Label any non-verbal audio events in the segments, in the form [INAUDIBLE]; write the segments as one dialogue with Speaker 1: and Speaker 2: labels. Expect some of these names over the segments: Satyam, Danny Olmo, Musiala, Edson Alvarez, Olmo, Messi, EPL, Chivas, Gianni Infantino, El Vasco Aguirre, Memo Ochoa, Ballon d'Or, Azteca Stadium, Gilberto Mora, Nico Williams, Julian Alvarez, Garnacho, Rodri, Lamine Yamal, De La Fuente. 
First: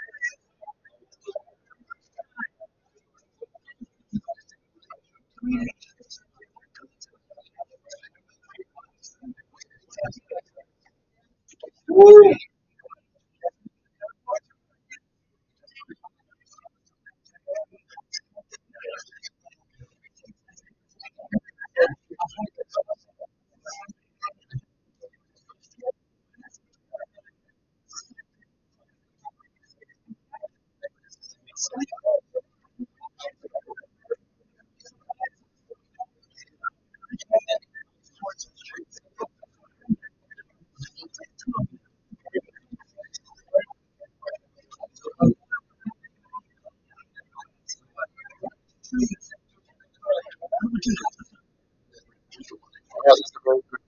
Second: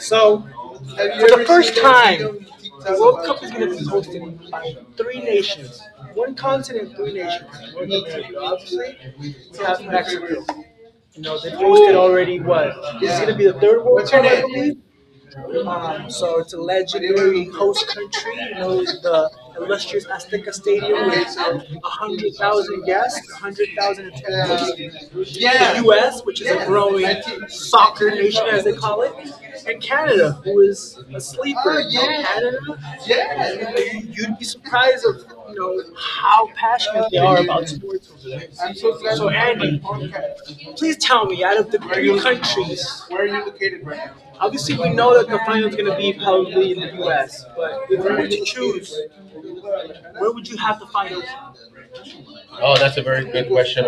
Speaker 1: So, hosted by three nations, one continent, three nations. Obviously, they've hosted
Speaker 2: Woo!
Speaker 1: already what? Be the third one. So it's alleged host country, you know, the illustrious Azteca Stadium with 100,000 guests, 100,000 attendees. US, which is soccer nation as they call it, and Canada, who is asleep. Canada, would be surprised of you know how passionate sports. Was. Please tell me, out of the countries, obviously we know that the final is going to be probably in the U.S., but where would you have the
Speaker 2: Thank you.
Speaker 1: final
Speaker 2: Yeah, that's a very good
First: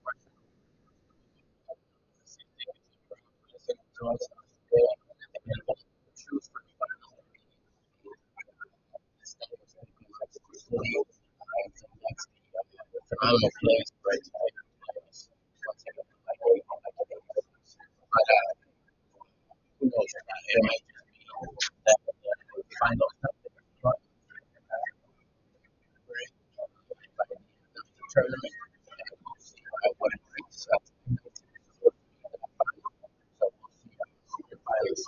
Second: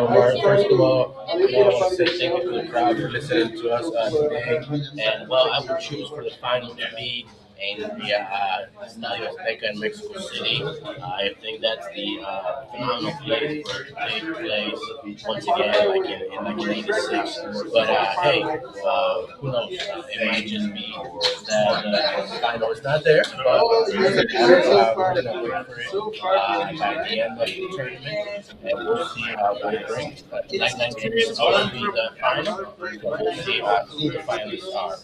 Speaker 2: question the tournament and we'll see how, what it brings us. So we'll see how it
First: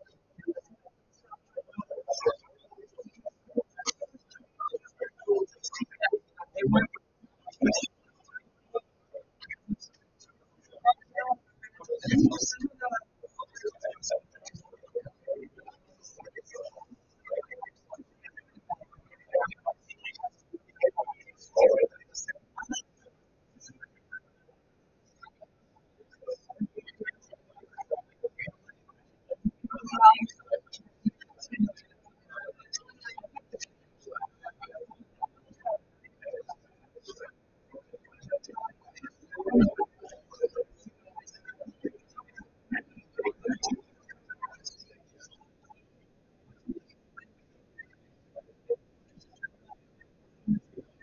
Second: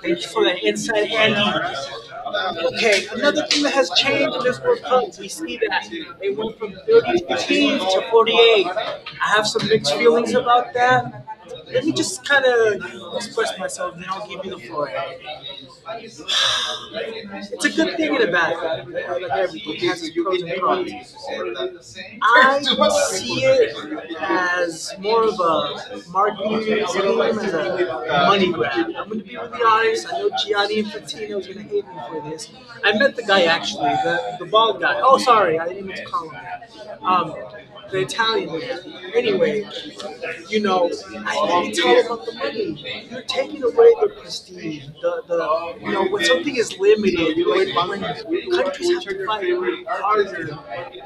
Speaker 1: for the inside handy? Something that has changed in this World Cup, we see that they went from 30 to 48. I have some mixed feelings about that. Let me just kind of express myself, then I'll give you the floor.
Speaker 2: brings
Speaker 1: I,
Speaker 2: up.
Speaker 1: as more of a marketing grab, I'm going to be really honest. I know Gianni Infantino is going to hate me for this. I met the guy actually, the bald guy. Oh, sorry, I didn't mean to call him that. The Italian man. Anyway, you know, I think it's all about the money. You're taking away the prestige. The, thing is limited.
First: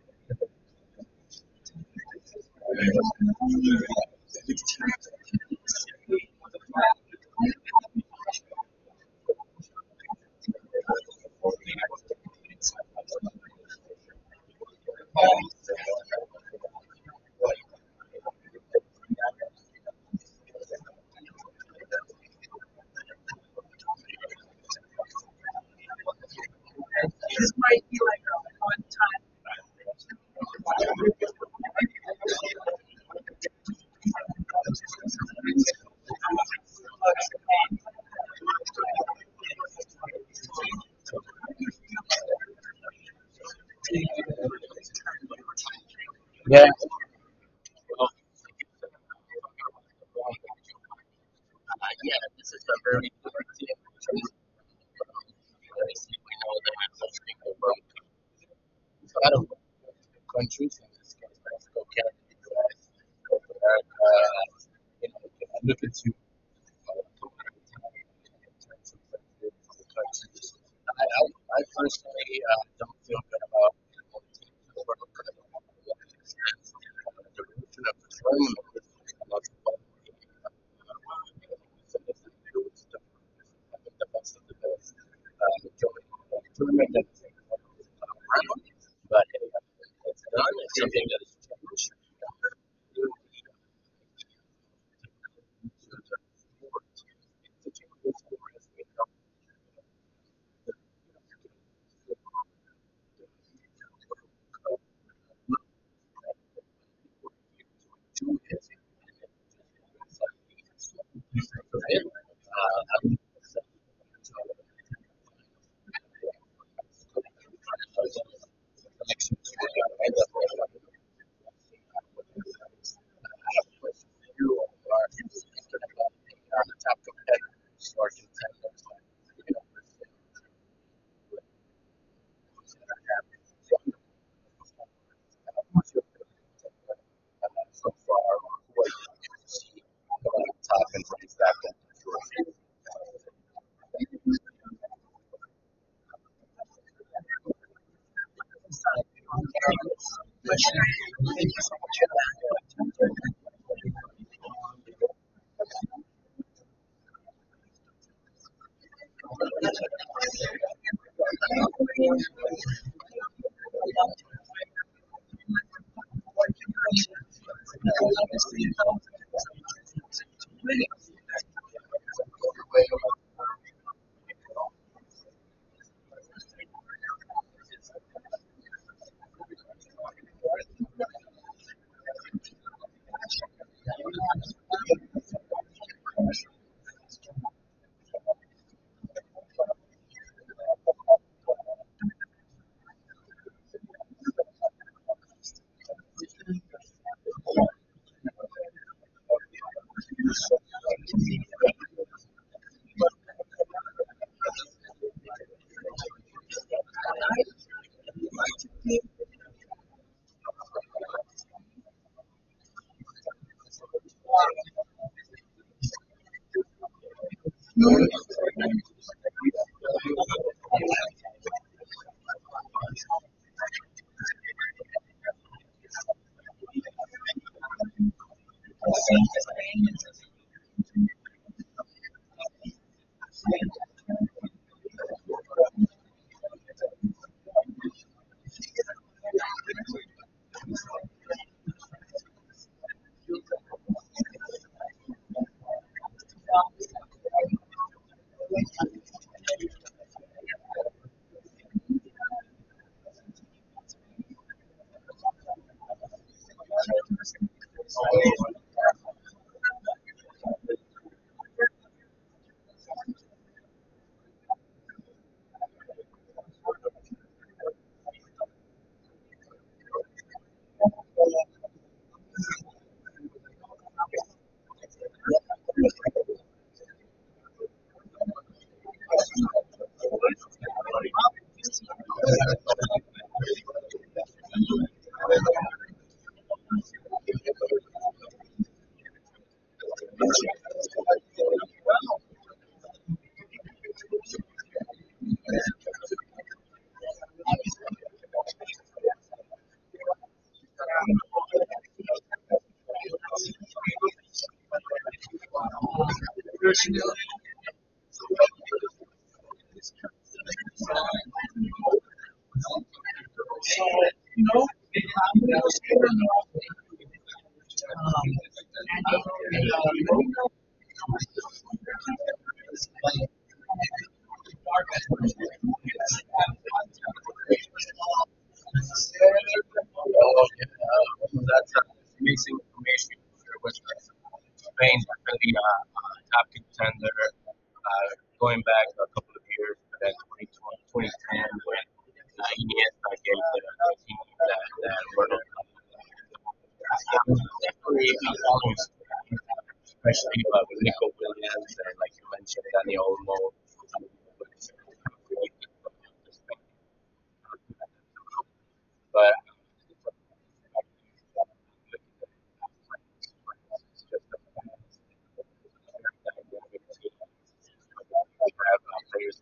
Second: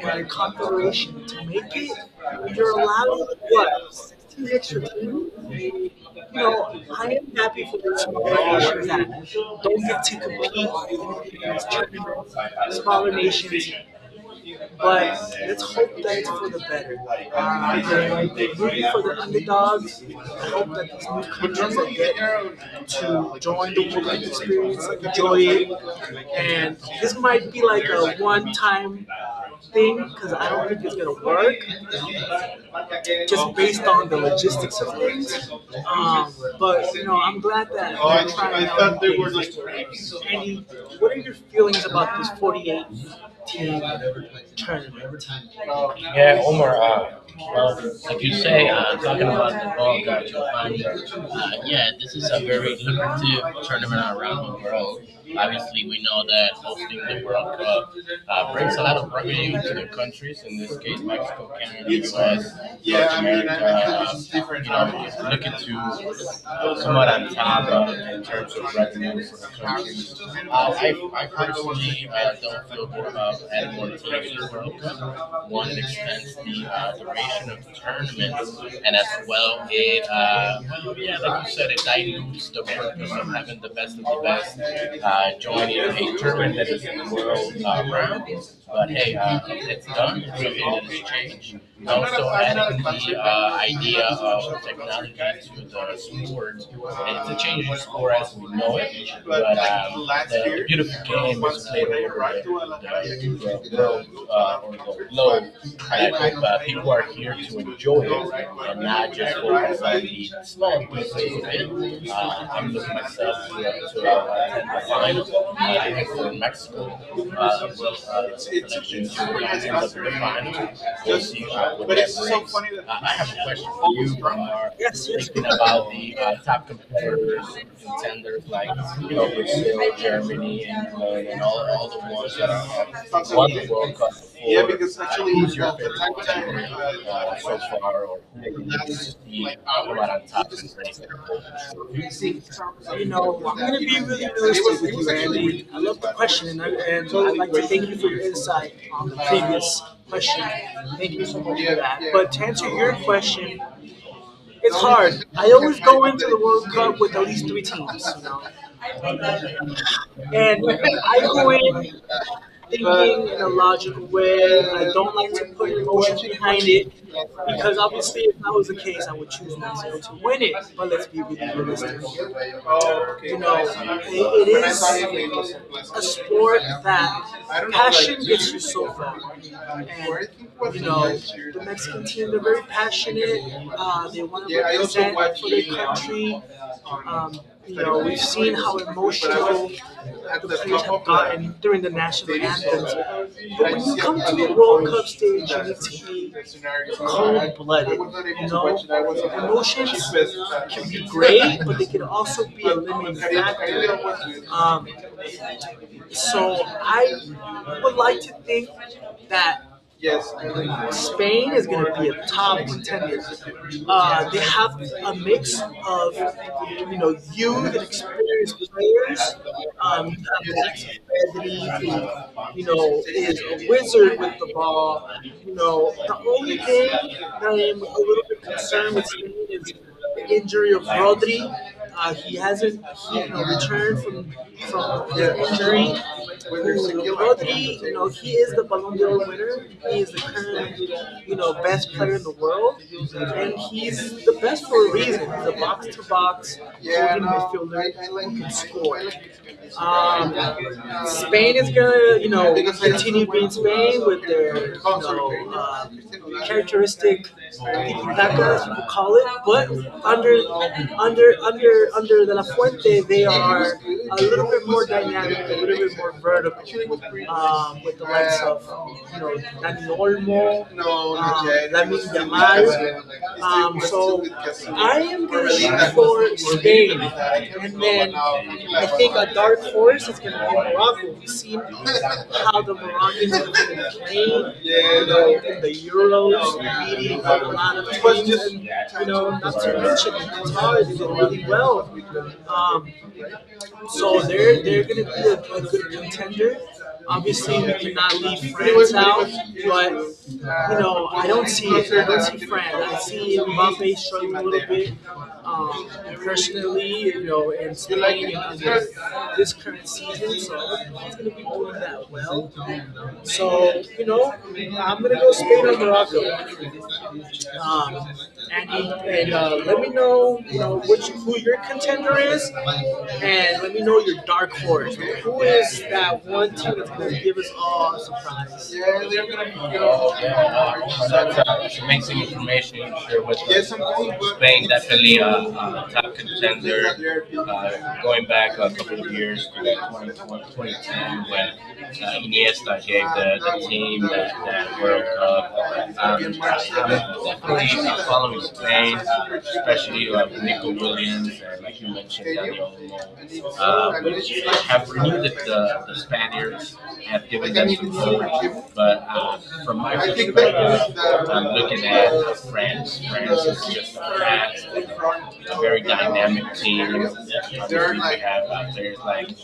Speaker 1: And a corporation to make it. Rolando what 16 extra teams. I am happy for the team that don't get to
Speaker 2: Or the
Speaker 1: compete
Speaker 2: activity inside of
Speaker 1: in
Speaker 2: the
Speaker 1: these nations, but that's for the better. For the underdogs,
Speaker 2: this
Speaker 1: I hope that this new coach joins. And this might be
Speaker 2: might
Speaker 1: like
Speaker 2: be
Speaker 1: a
Speaker 2: like a one
Speaker 1: one-time
Speaker 2: time.
Speaker 1: thing because I don't think it's gonna work. But you know, I'm glad that. What are your feelings about this 48 team tournament?
Speaker 2: Yeah, Well, this is a very important thing. Because we know that such people from a lot of countries, in this case, Mexico, Canada, the US, North America, you know, when I look at you, in terms of the countries. I personally don't feel good about the World Cup. Do
Speaker 1: Yes.
Speaker 2: is what's your favorite template so far? What do you see on the top and what is that that you're
Speaker 1: Question and thank you for your insight on this question. Thank you. So
Speaker 2: thank
Speaker 1: to answer your question,
Speaker 2: you so much.
Speaker 1: three teams, you know, and went logical way. And it, if that was the case, I would choose that. And they're very passionate. They want be um, during the national team, but they could also be. Um, so I would like to think that have a mix of you know youth and experienced players. You have Max
Speaker 2: Thank you.
Speaker 1: Bedri, who you know is
Speaker 2: Thank
Speaker 1: a wizard with the ball. You know the only thing that I'm a little bit concerned with is the injury of Rodri. He hasn't you know, returned from from. He is the Ballon d'Or winner. He is the current, you know, best player in the world. He's the best for box to box. You under De La Fuente, they vertical with Olmo, we see the Euro. So they're going to be a good contender. Not
Speaker 2: you.
Speaker 1: um, personally, you know, in this current season, so he's going to be doing that well.
Speaker 2: So,
Speaker 1: You know,
Speaker 2: you know, it happened.
Speaker 1: and,
Speaker 2: And they
Speaker 1: and
Speaker 2: create
Speaker 1: let me
Speaker 2: a
Speaker 1: know, you know, which who
Speaker 2: yeah,
Speaker 1: your contender is, and let me know your dark horse. That one team that's going to give us all a surprise.
Speaker 2: that's amazing information for your website. Spain is really a top contender going back a couple of years to that 2020, 2010 when ES I gave the team that, that were definitely almost especially with Nico Williams and like you mentioned Danny Olmo. But just a couple years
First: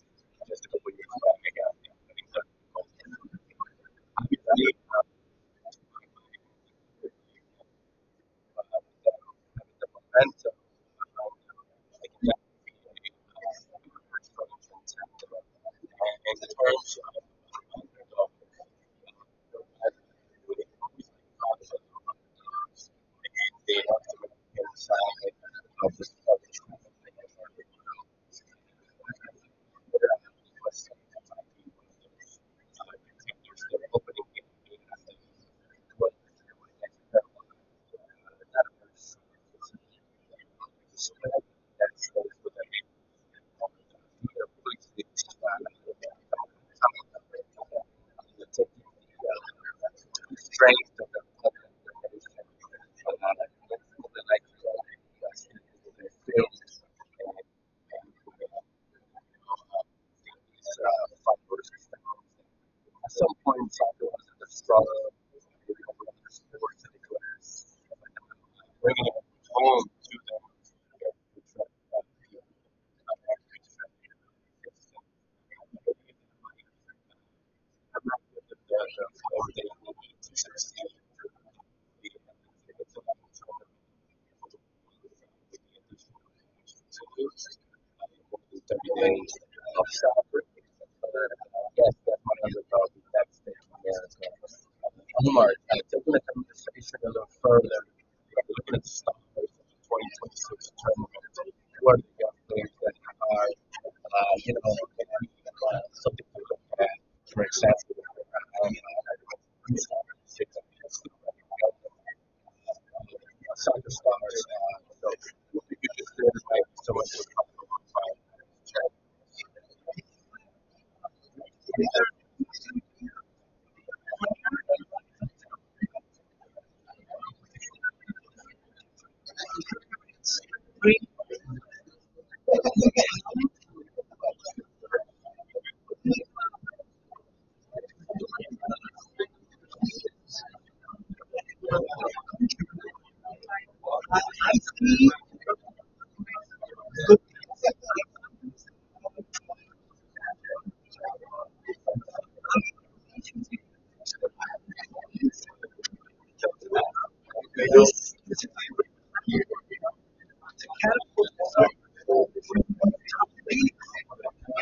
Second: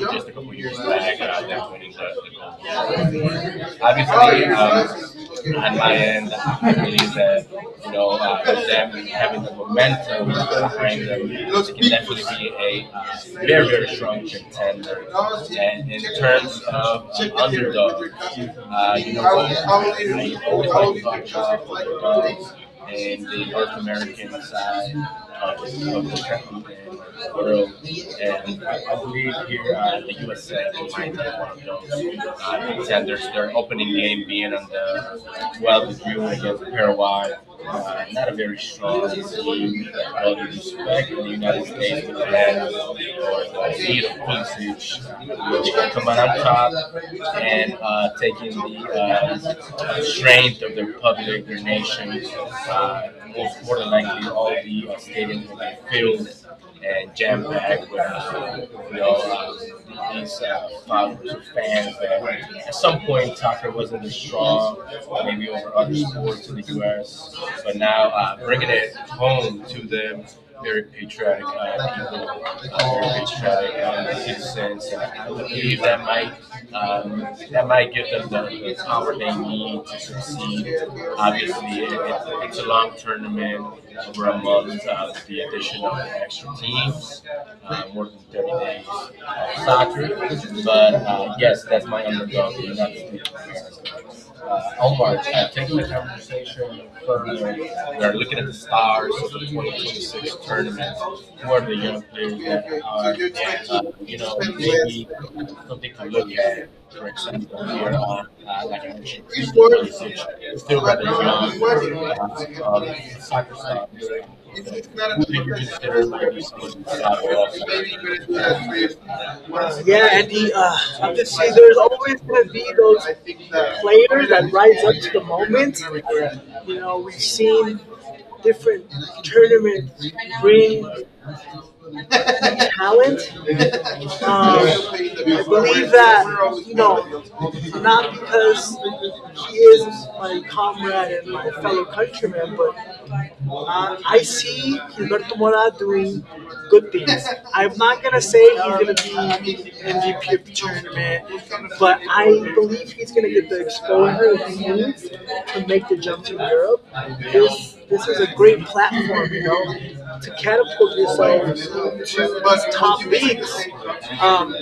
Speaker 2: back, I got, I think, strength of the public. At some point in was there was struggle maybe over other sports and declares bringing it home to them. I'm not sure if there's a they need to succeed. I'm going to take the conversation a little further. Like looking at the stocks in 2026, who are the young players that are, you know, something to look that, for example, um, outside the stars, so we could just do it like so much
Speaker 1: [SIGHS] I'm just saying, there's always going to be, you know, we've seen different tournament
Speaker 2: of a 動
Speaker 1: not
Speaker 2: 画
Speaker 1: because he is my comrade and my fellow countryman, but I see Gilberto Mora doing good things. I'm not going to say if the tournament, if he's going to get the jump to Europe. This,
Speaker 2: 動
Speaker 1: this is a great
Speaker 2: 画
Speaker 1: platform, you know, to
Speaker 2: the
Speaker 1: catapult.
Speaker 2: catapult was equipped with
Speaker 1: Um,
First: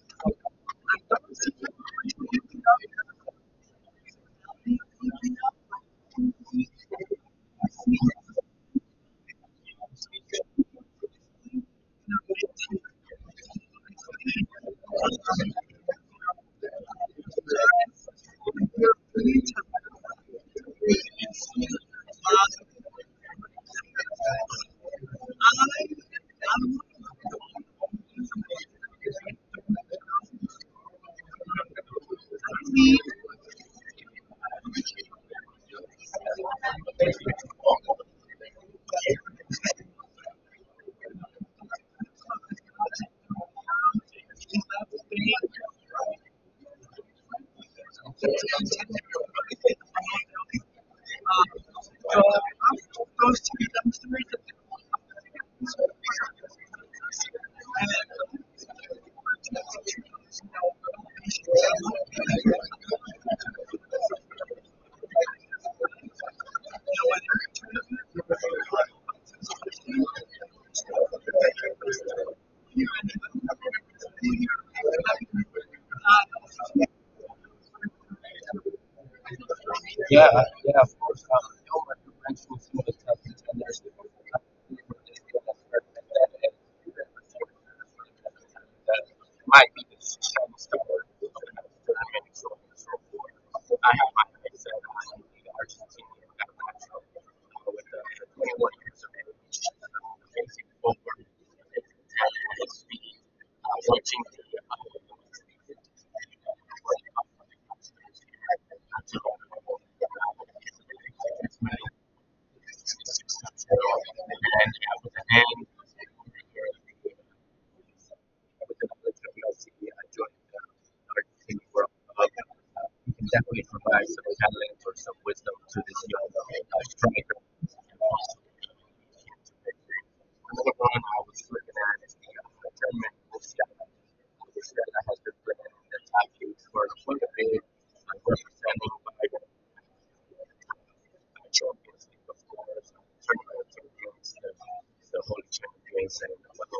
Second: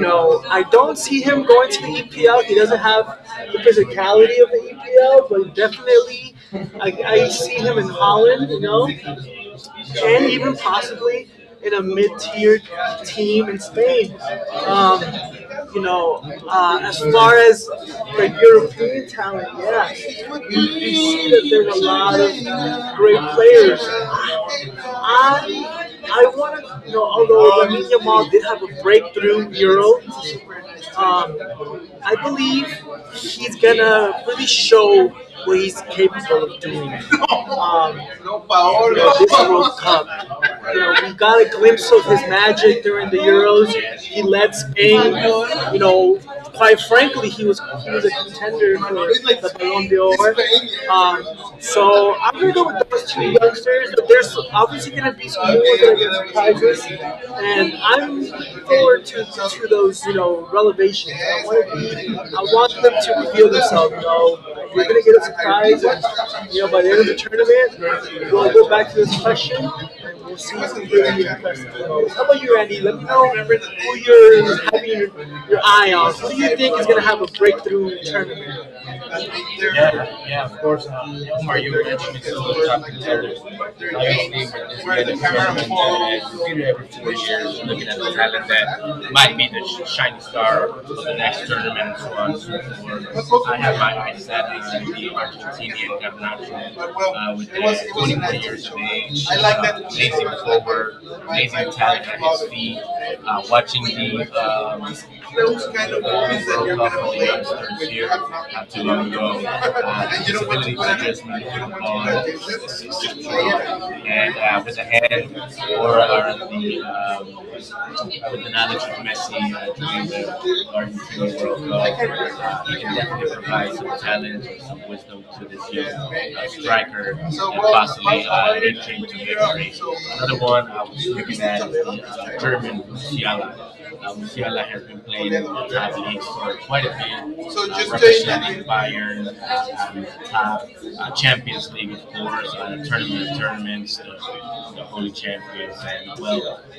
Speaker 1: know, I don't see him going to the EPL. He doesn't have the physicality of the EPL, but definitely I see him in Holland, you know, and even possibly in a
Speaker 2: a top
Speaker 1: mid-tier
Speaker 2: leading
Speaker 1: team in Spain. Um, you know, as far as the European talent, yeah. I want to, you know, although Lamine Yamal did have a breakthrough Euro, um, I believe he's gonna really show what he's capable of doing. Um, we got a glimpse of his magic during the Euro. He led Spain. Quite frankly, he was a contender. For, um, so I'm gonna go with those two youngsters. But there's obviously gonna be, some, and I'm to those you know
Speaker 2: thank
Speaker 1: relevation.
Speaker 2: you.
Speaker 1: You know, you tournament. Go back to this question. How about you, Randy? Let your eye on. To have a breakthrough tournament.
Speaker 2: Yeah, yeah, of course. You know, when you went through some of the tough contenders, it was a tough team, but they still have certain advantages that might be the same story for Minnesota. And so forth. I have my mindset on the Argentinian that natural with the 21 years of age, facing over facing talent and speed, watching the definitely provide some kind or some wisdom to this young I strike another one I was looking at is the tournament this guy that has been playing in the top eight for Winnipeg, representing Winnipeg champions, League, of course, tournament of champions, the holy champions, and the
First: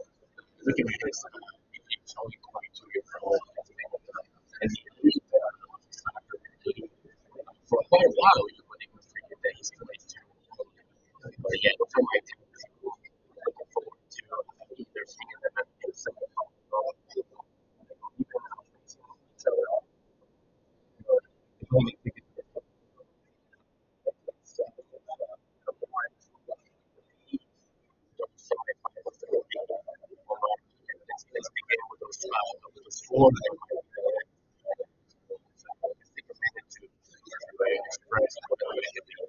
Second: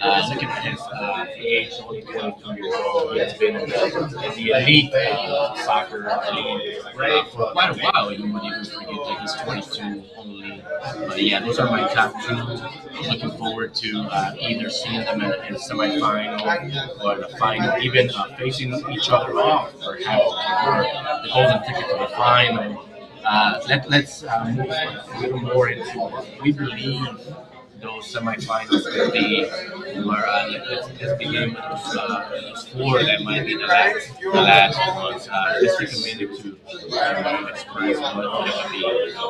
Speaker 2: look at me this. It's only going to your phone and you read that. For quite a while, you wouldn't even forget that he's going to but yeah, for my time, looking forward to either seeing them at the same time or even out. So,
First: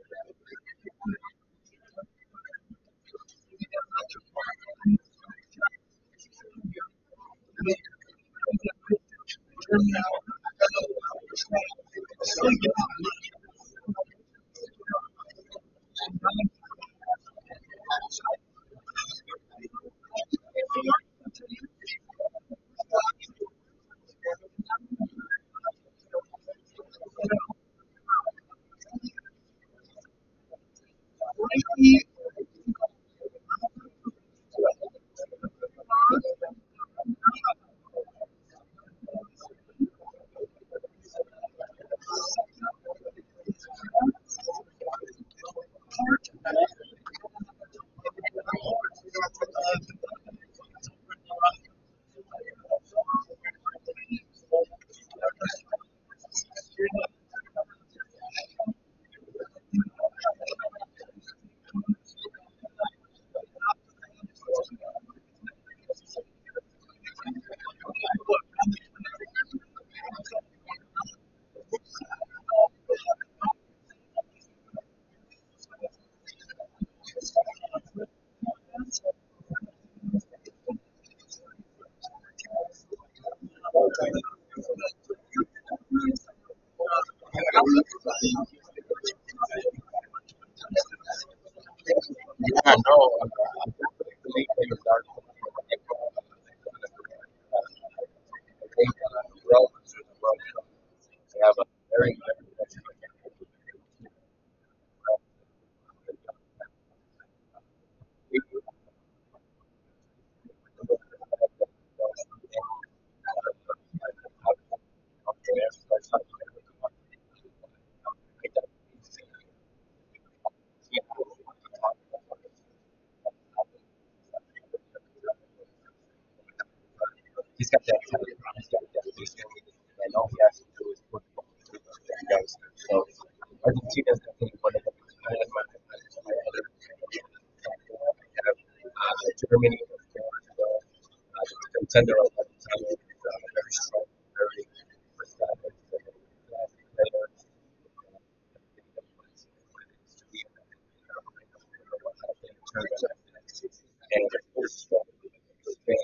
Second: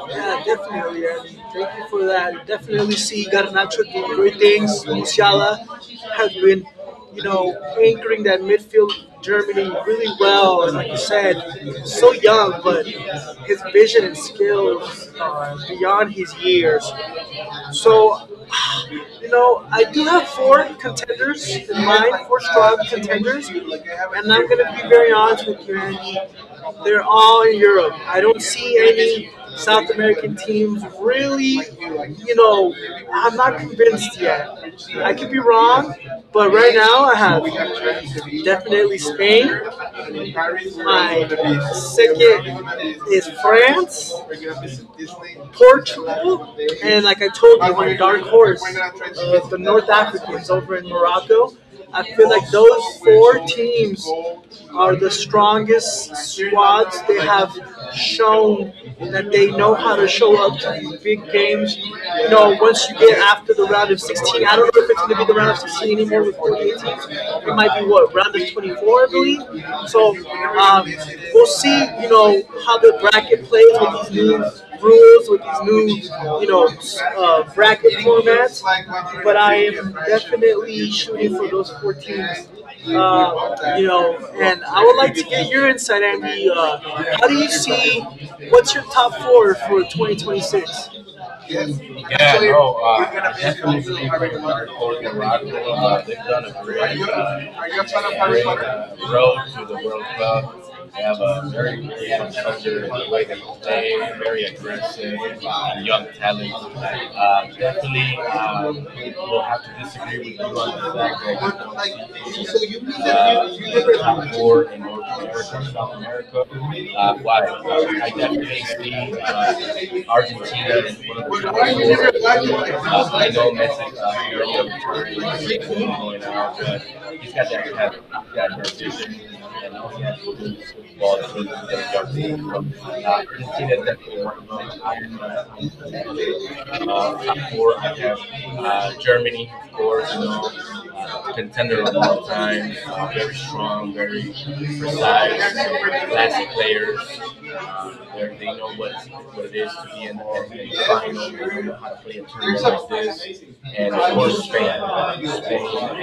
Speaker 1: Yeah, definitely. I mean, thank you for that. Definitely see Garnacho doing great things. Musiala has been, you know, anchoring that midfield Germany really well. And like you said, so young, but his vision and skills are beyond his years. So, you know, I do have four contenders. I'm going to be very honest with you, Andy. They're all in Europe. I don't think teams really, but and like I told you, it's over in Morocco. Those are the strongest. Have shown that they know how to show up to these big games. You know, once you get after the round of 16, I don't know if it's going to be the round of 16 anymore with 48 teams. It might be what round of 24, I believe. So we see, you know, how the bracket plays rules with bracket goes for. And you're in San Antonio.
Speaker 2: thank
Speaker 1: What's your top four
Speaker 2: you.
Speaker 1: for 2026?
Speaker 2: Yeah, no, I definitely think they start to make a lot of things. They grow through the world. They have a very good he's got that talent. He's got that vision. And all he has to do is put the ball through the guys. So Argentina's I think one of the best players on the planet. Germany, of course, contender of that time very strong, very versatile, player. And of course,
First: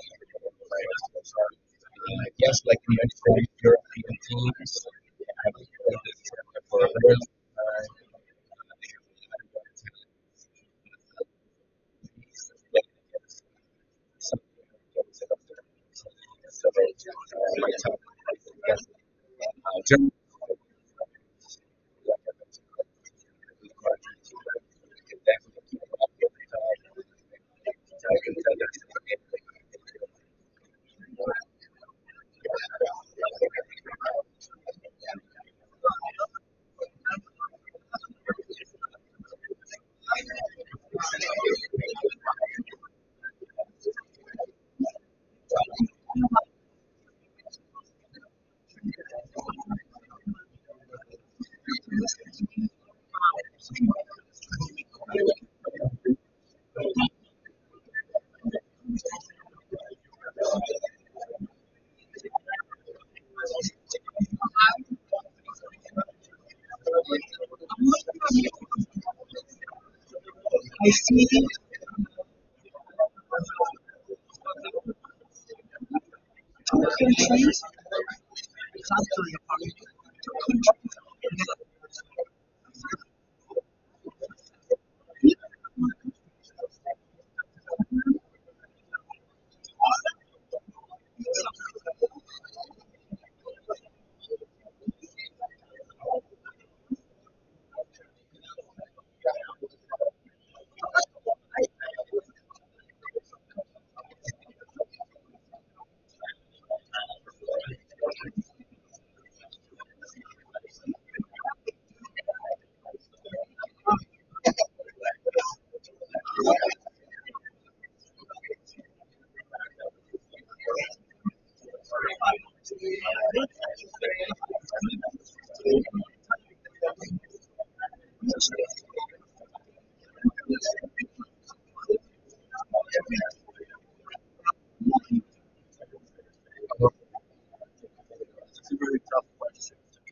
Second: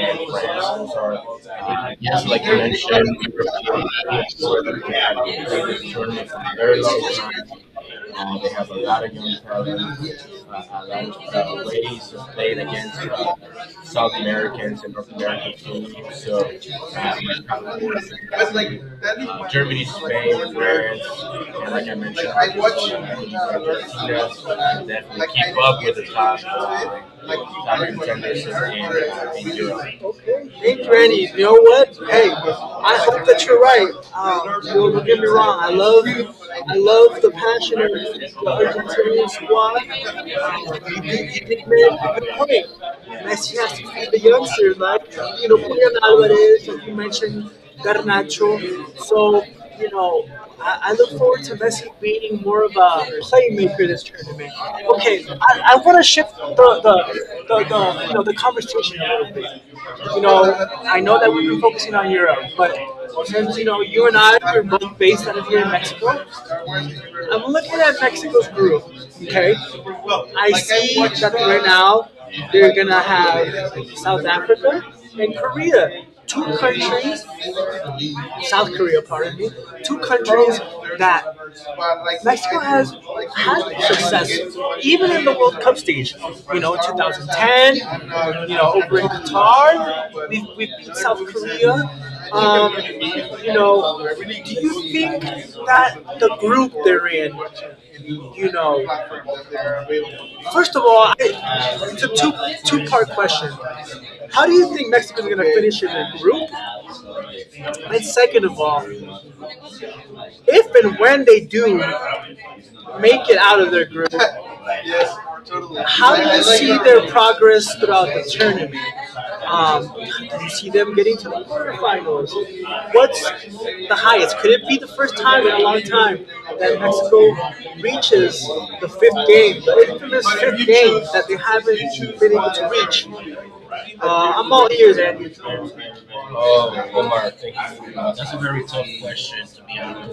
Speaker 2: I guess like in many European teams, I think that this is for a very long time. I can tell that
Speaker 1: Okay, Think
Speaker 2: I see
Speaker 1: Granny, you
Speaker 2: two
Speaker 1: know what? Hey, I hope that you're right. Don't get me wrong. I love the passion of the Argentinian squad. You did make a good point. Messi has to feed the youngsters, like you know, Julian Alvarez, like you mentioned, Garnacho. So you know, I look forward to Messi being more of a playmaker this tournament. Okay, I want to
Speaker 2: countries.
Speaker 1: shift the you know the conversation a little bit. I know that we've been focusing on Europe, but since you know you and I are both based out of here in Mexico, I'm looking at Mexico's group. Okay, now South Africa and Korea, two countries, South Korea, pardon me,
Speaker 2: South
Speaker 1: two countries cup stage. You know, we the group they're in. You know, first of all, it's a two part question. How do you think Mexico's gonna finish in the group? And second of all, if and when they do, make it out of their group, progress throughout the tournament. Do you see them getting to the quarterfinals? What's
Speaker 2: Korea.
Speaker 1: the highest? Could it be the first time in a long time that Mexico reaches
Speaker 2: Which
Speaker 1: the fifth game, the infamous that they haven't been able to reach? I'm all ears,
Speaker 2: it's
Speaker 1: Andy.
Speaker 2: a very tough question, to be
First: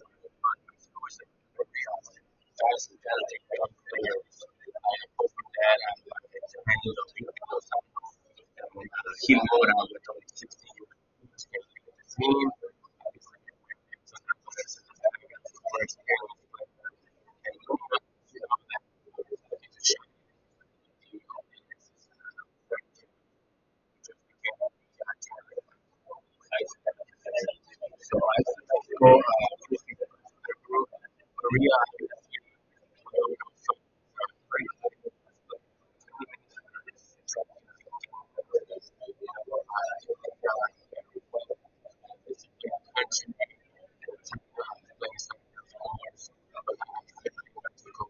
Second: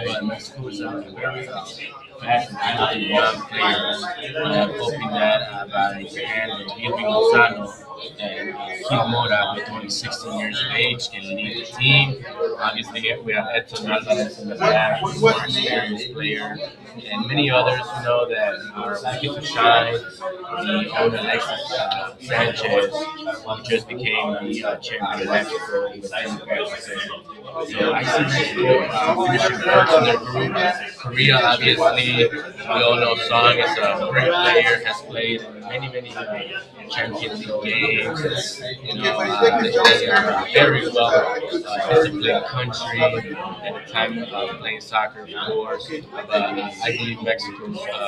Speaker 2: honest. Thank you. I so I started to go using the group Korea. I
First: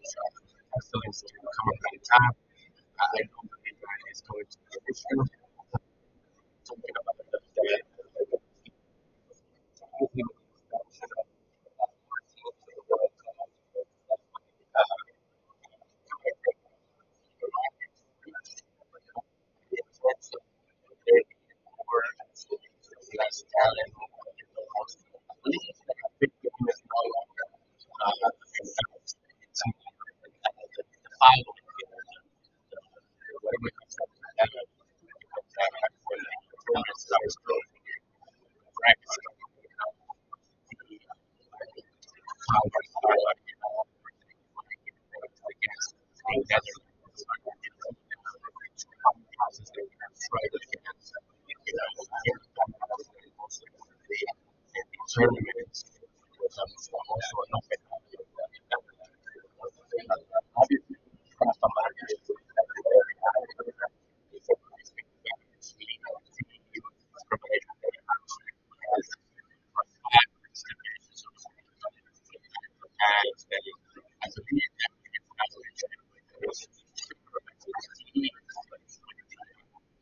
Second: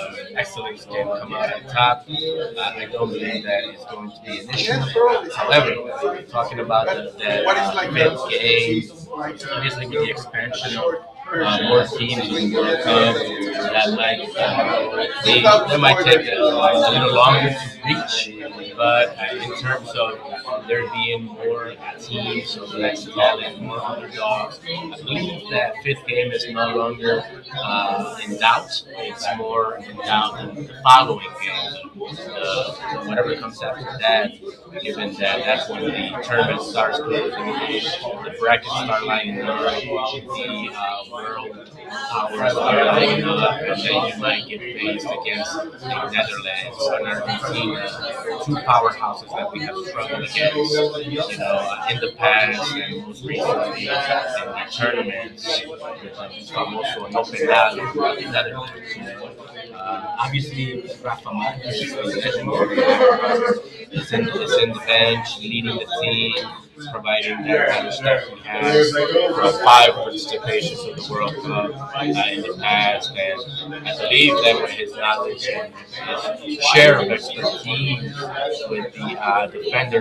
Speaker 2: still need to come up with a time. I don't believe that it's going to be an issue. Tournaments, for example, also an open obviously, from somebody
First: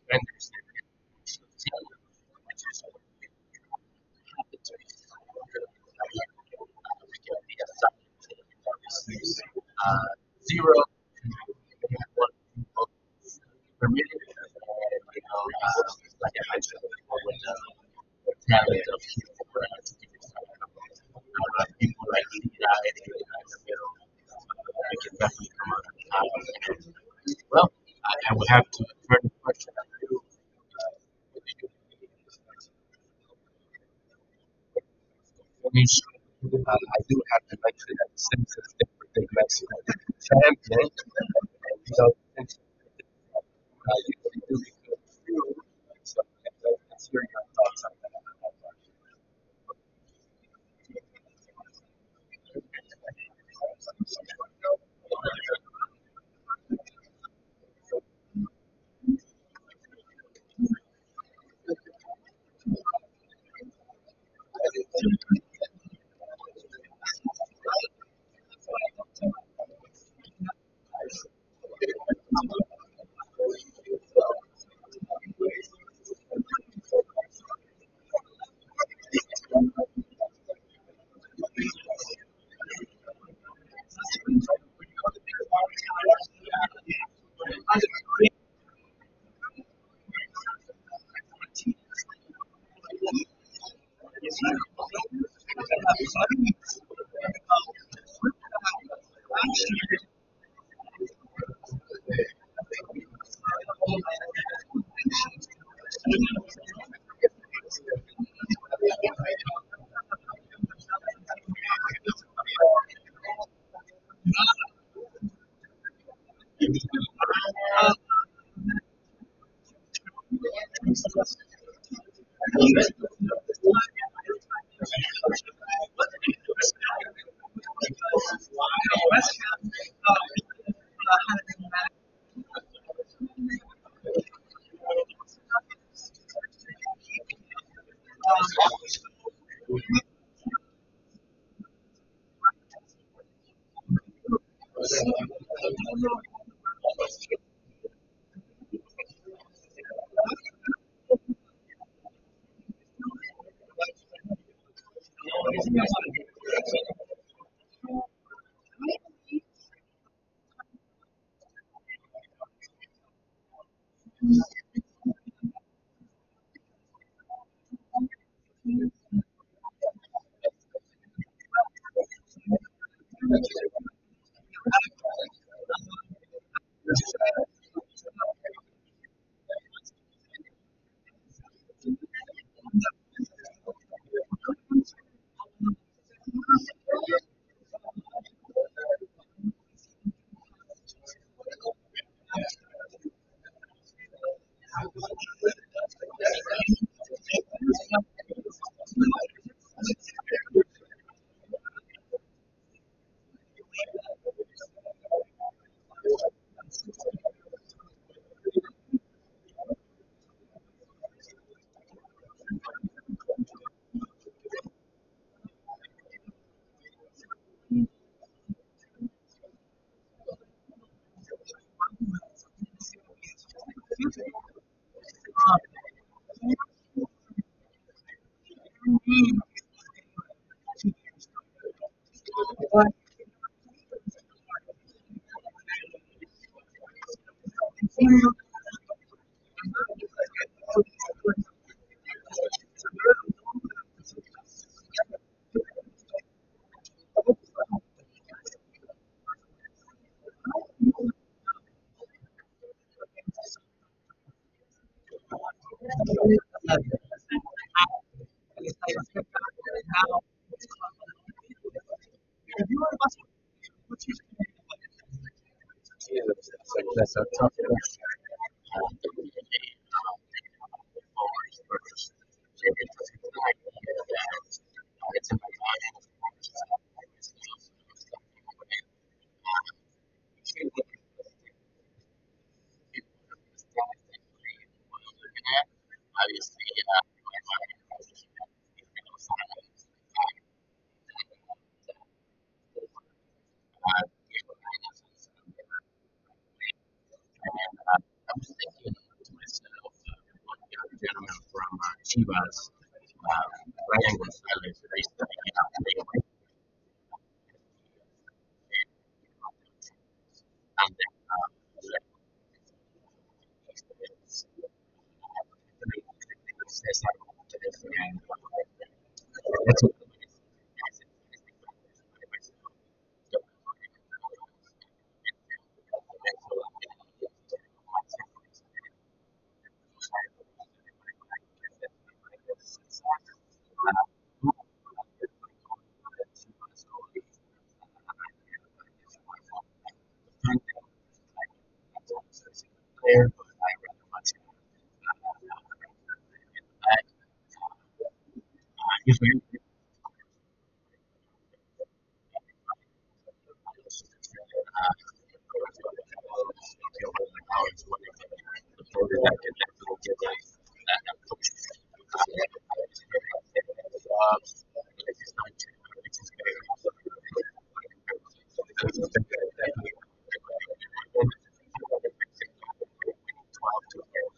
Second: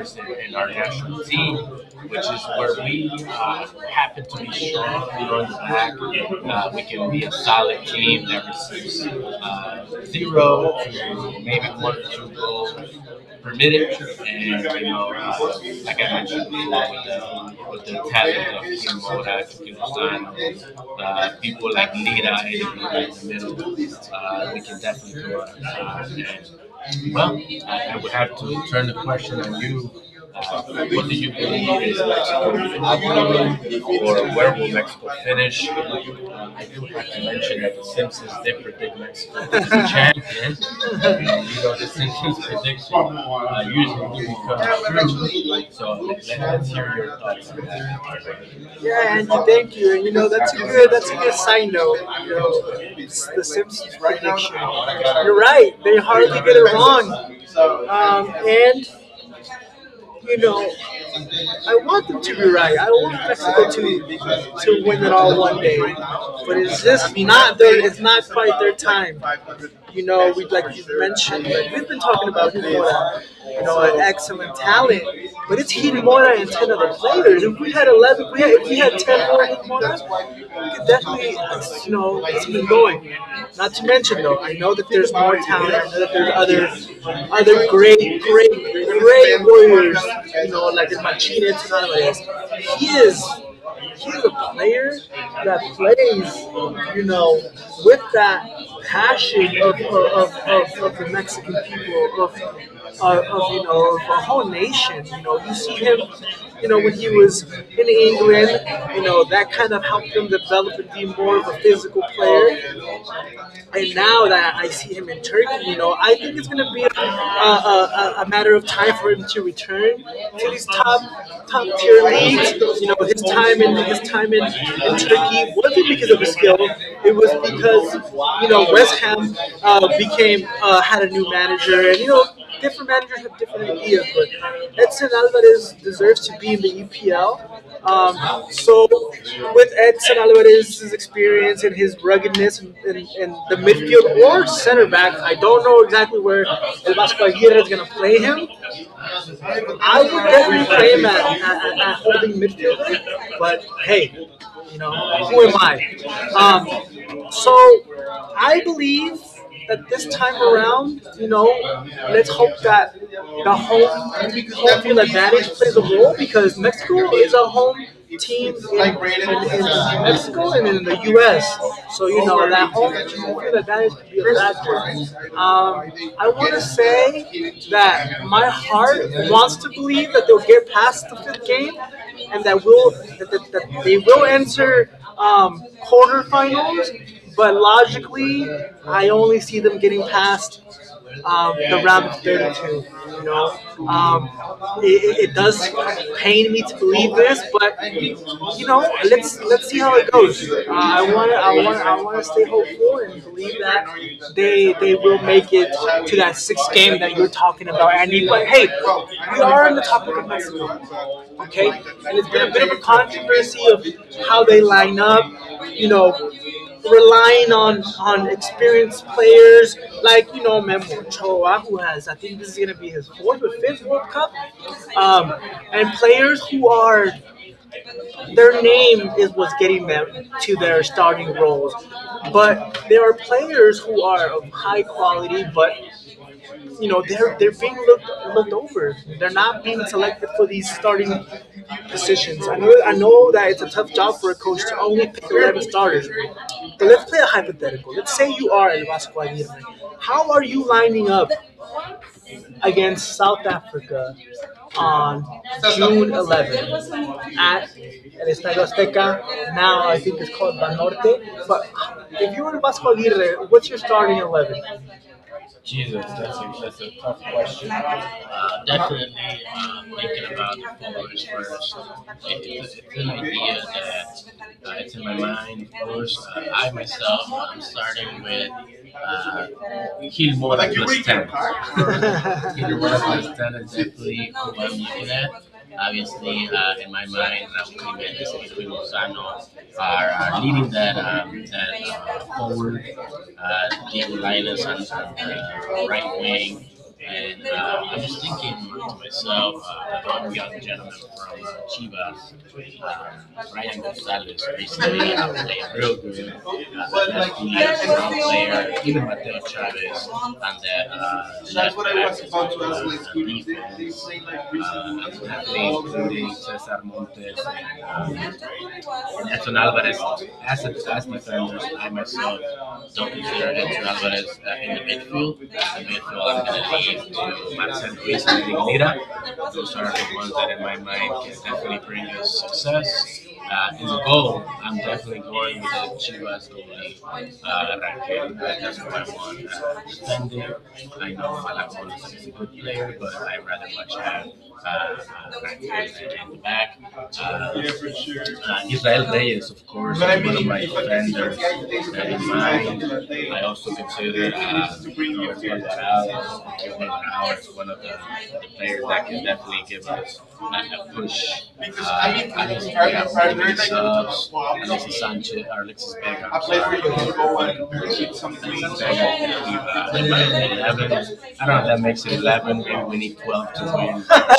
Speaker 2: who's uh, zero per minute, and you know, like I mentioned before, with the talent of people, people like Lina and in the middle, we can definitely come out on top. And, well, I will have to turn the question to you. What do you information. I do have the luxury that since it's different than Mexico, champion, and you know, since you can do it good too. So, let's hear your thoughts on that.
Speaker 1: [LAUGHS] yeah, thank you. And you're right, they're and you know, I want them to be right. I don't, but if we had 11, we you know, not to
Speaker 2: It is
Speaker 1: mention though, I know that
Speaker 2: the biggest party in Ireland.
Speaker 1: they he is he's a player that plays, you know, with that passion of, the Mexican people of you know of a whole nation. You know, you see him, you know, when he was in England, you know, that kind of helped him develop and be more of a physical player. And now that I see him in Turkey, you know, I think it's going to be a matter of time for him to return to these top top you know, his time in Turkey wasn't because of his skill. It was because you know West Ham became had a new manager, and you know different managers have different ideas. But Edson Alvarez deserves to be in the EPL. So with Edson Alvarez's experience and his ruggedness and the midfield center back, I don't know exactly where El Vasco Aguirre is going to play him. Holding midfielder. But hey, you know, who am I?
Speaker 2: Thank you.
Speaker 1: So I believe that this time around, you know, that because Mexico home U.S. so that is my heart wants to believe that they'll get past the fifth game and that will that they will enter quarterfinals. But logically, I only see them getting past the um, it, does pain me to believe, but talking about, I need see if how they line up. You know, relying on experienced players like you know Memo Ochoa, who has I think this is gonna be his fourth or
Speaker 2: Thank
Speaker 1: fifth World Cup, um, and players who are their name is
Speaker 2: you.
Speaker 1: what's getting them to their starting roles. But there are players who are of high quality, but you know they're they're being looked over. They're not being selected for these starting positions. I know that it's a tough job for a coach to only pick 11 starters. But let's play a hypothetical. Let's say you are El Vasco Aguirre. How are you lining up against Africa? And El Vasco Aguirre, what's your
Speaker 2: Obviously, um, uh, I um, uh, was thinking to myself, one gentleman from Chivas, triangle salad, they study it up anyway. That's what- if
Speaker 1: [LAUGHS]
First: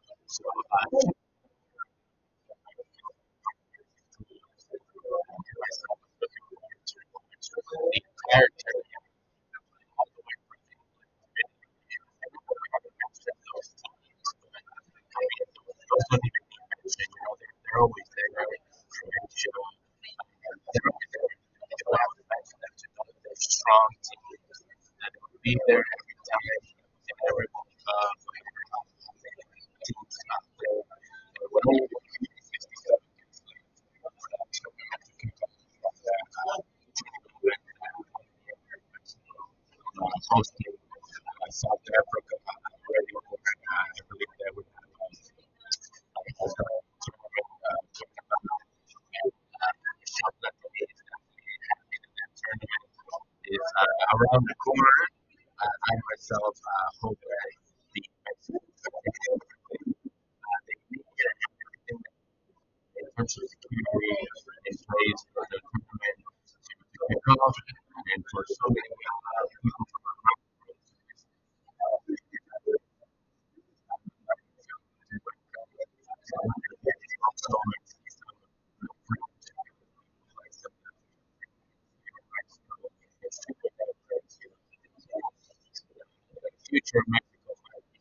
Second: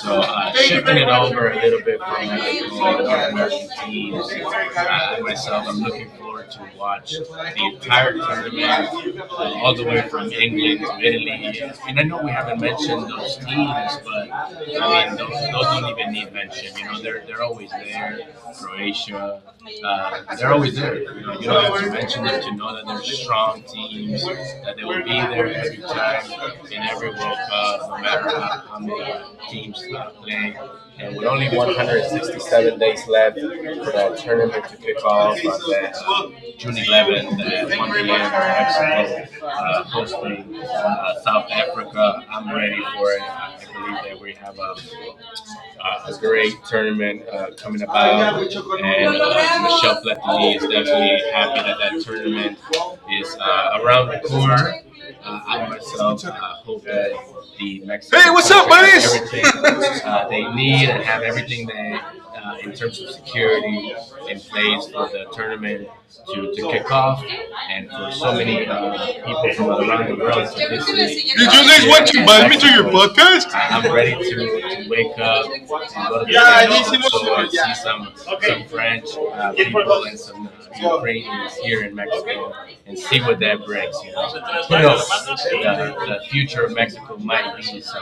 Speaker 2: that is. Hosting South Africa, already, and I believe that we have tournament is around the corner. I myself hope that the vaccines are taken.
Speaker 1: [LAUGHS]
Speaker 2: They need get everything that in terms community in place for the government to kick off and for so many people from across the world to be able to
Speaker 1: podcast? Am
Speaker 2: do what future Mexico might be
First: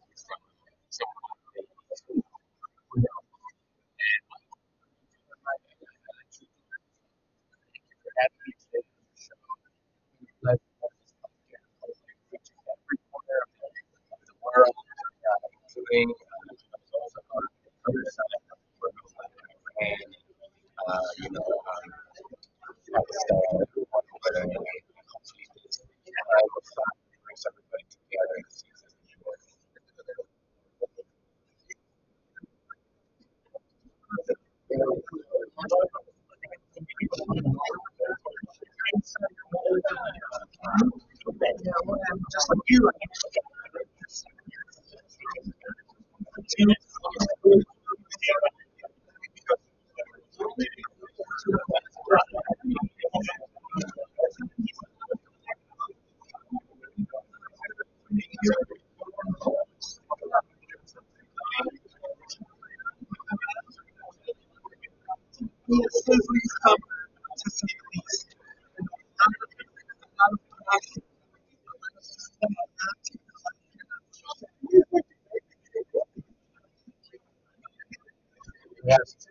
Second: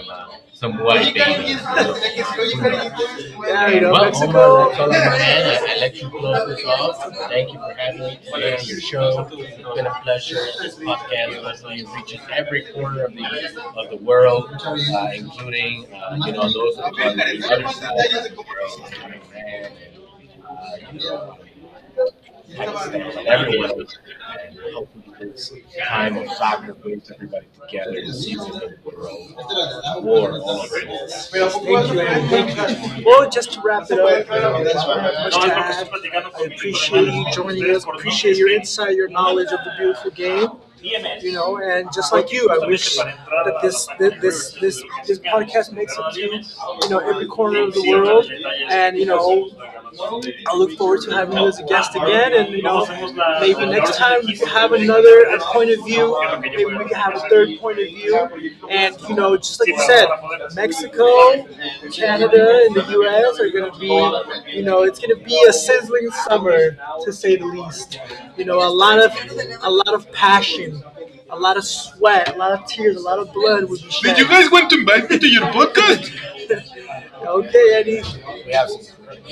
Speaker 2: somewhere.
Speaker 1: well, just to wrap I appreciate joining inside your novel game. You know, and just like you
Speaker 2: Just like you, I can
Speaker 1: pointed out, just, it's going to be a sizzling summer, to say the least. You know, lot of passion, a lot of sweat, a lot of tears, a lot of blood would be shed. Did you guys want to invite me to your podcast? [LAUGHS] okay, Eddie.
Speaker 2: yes.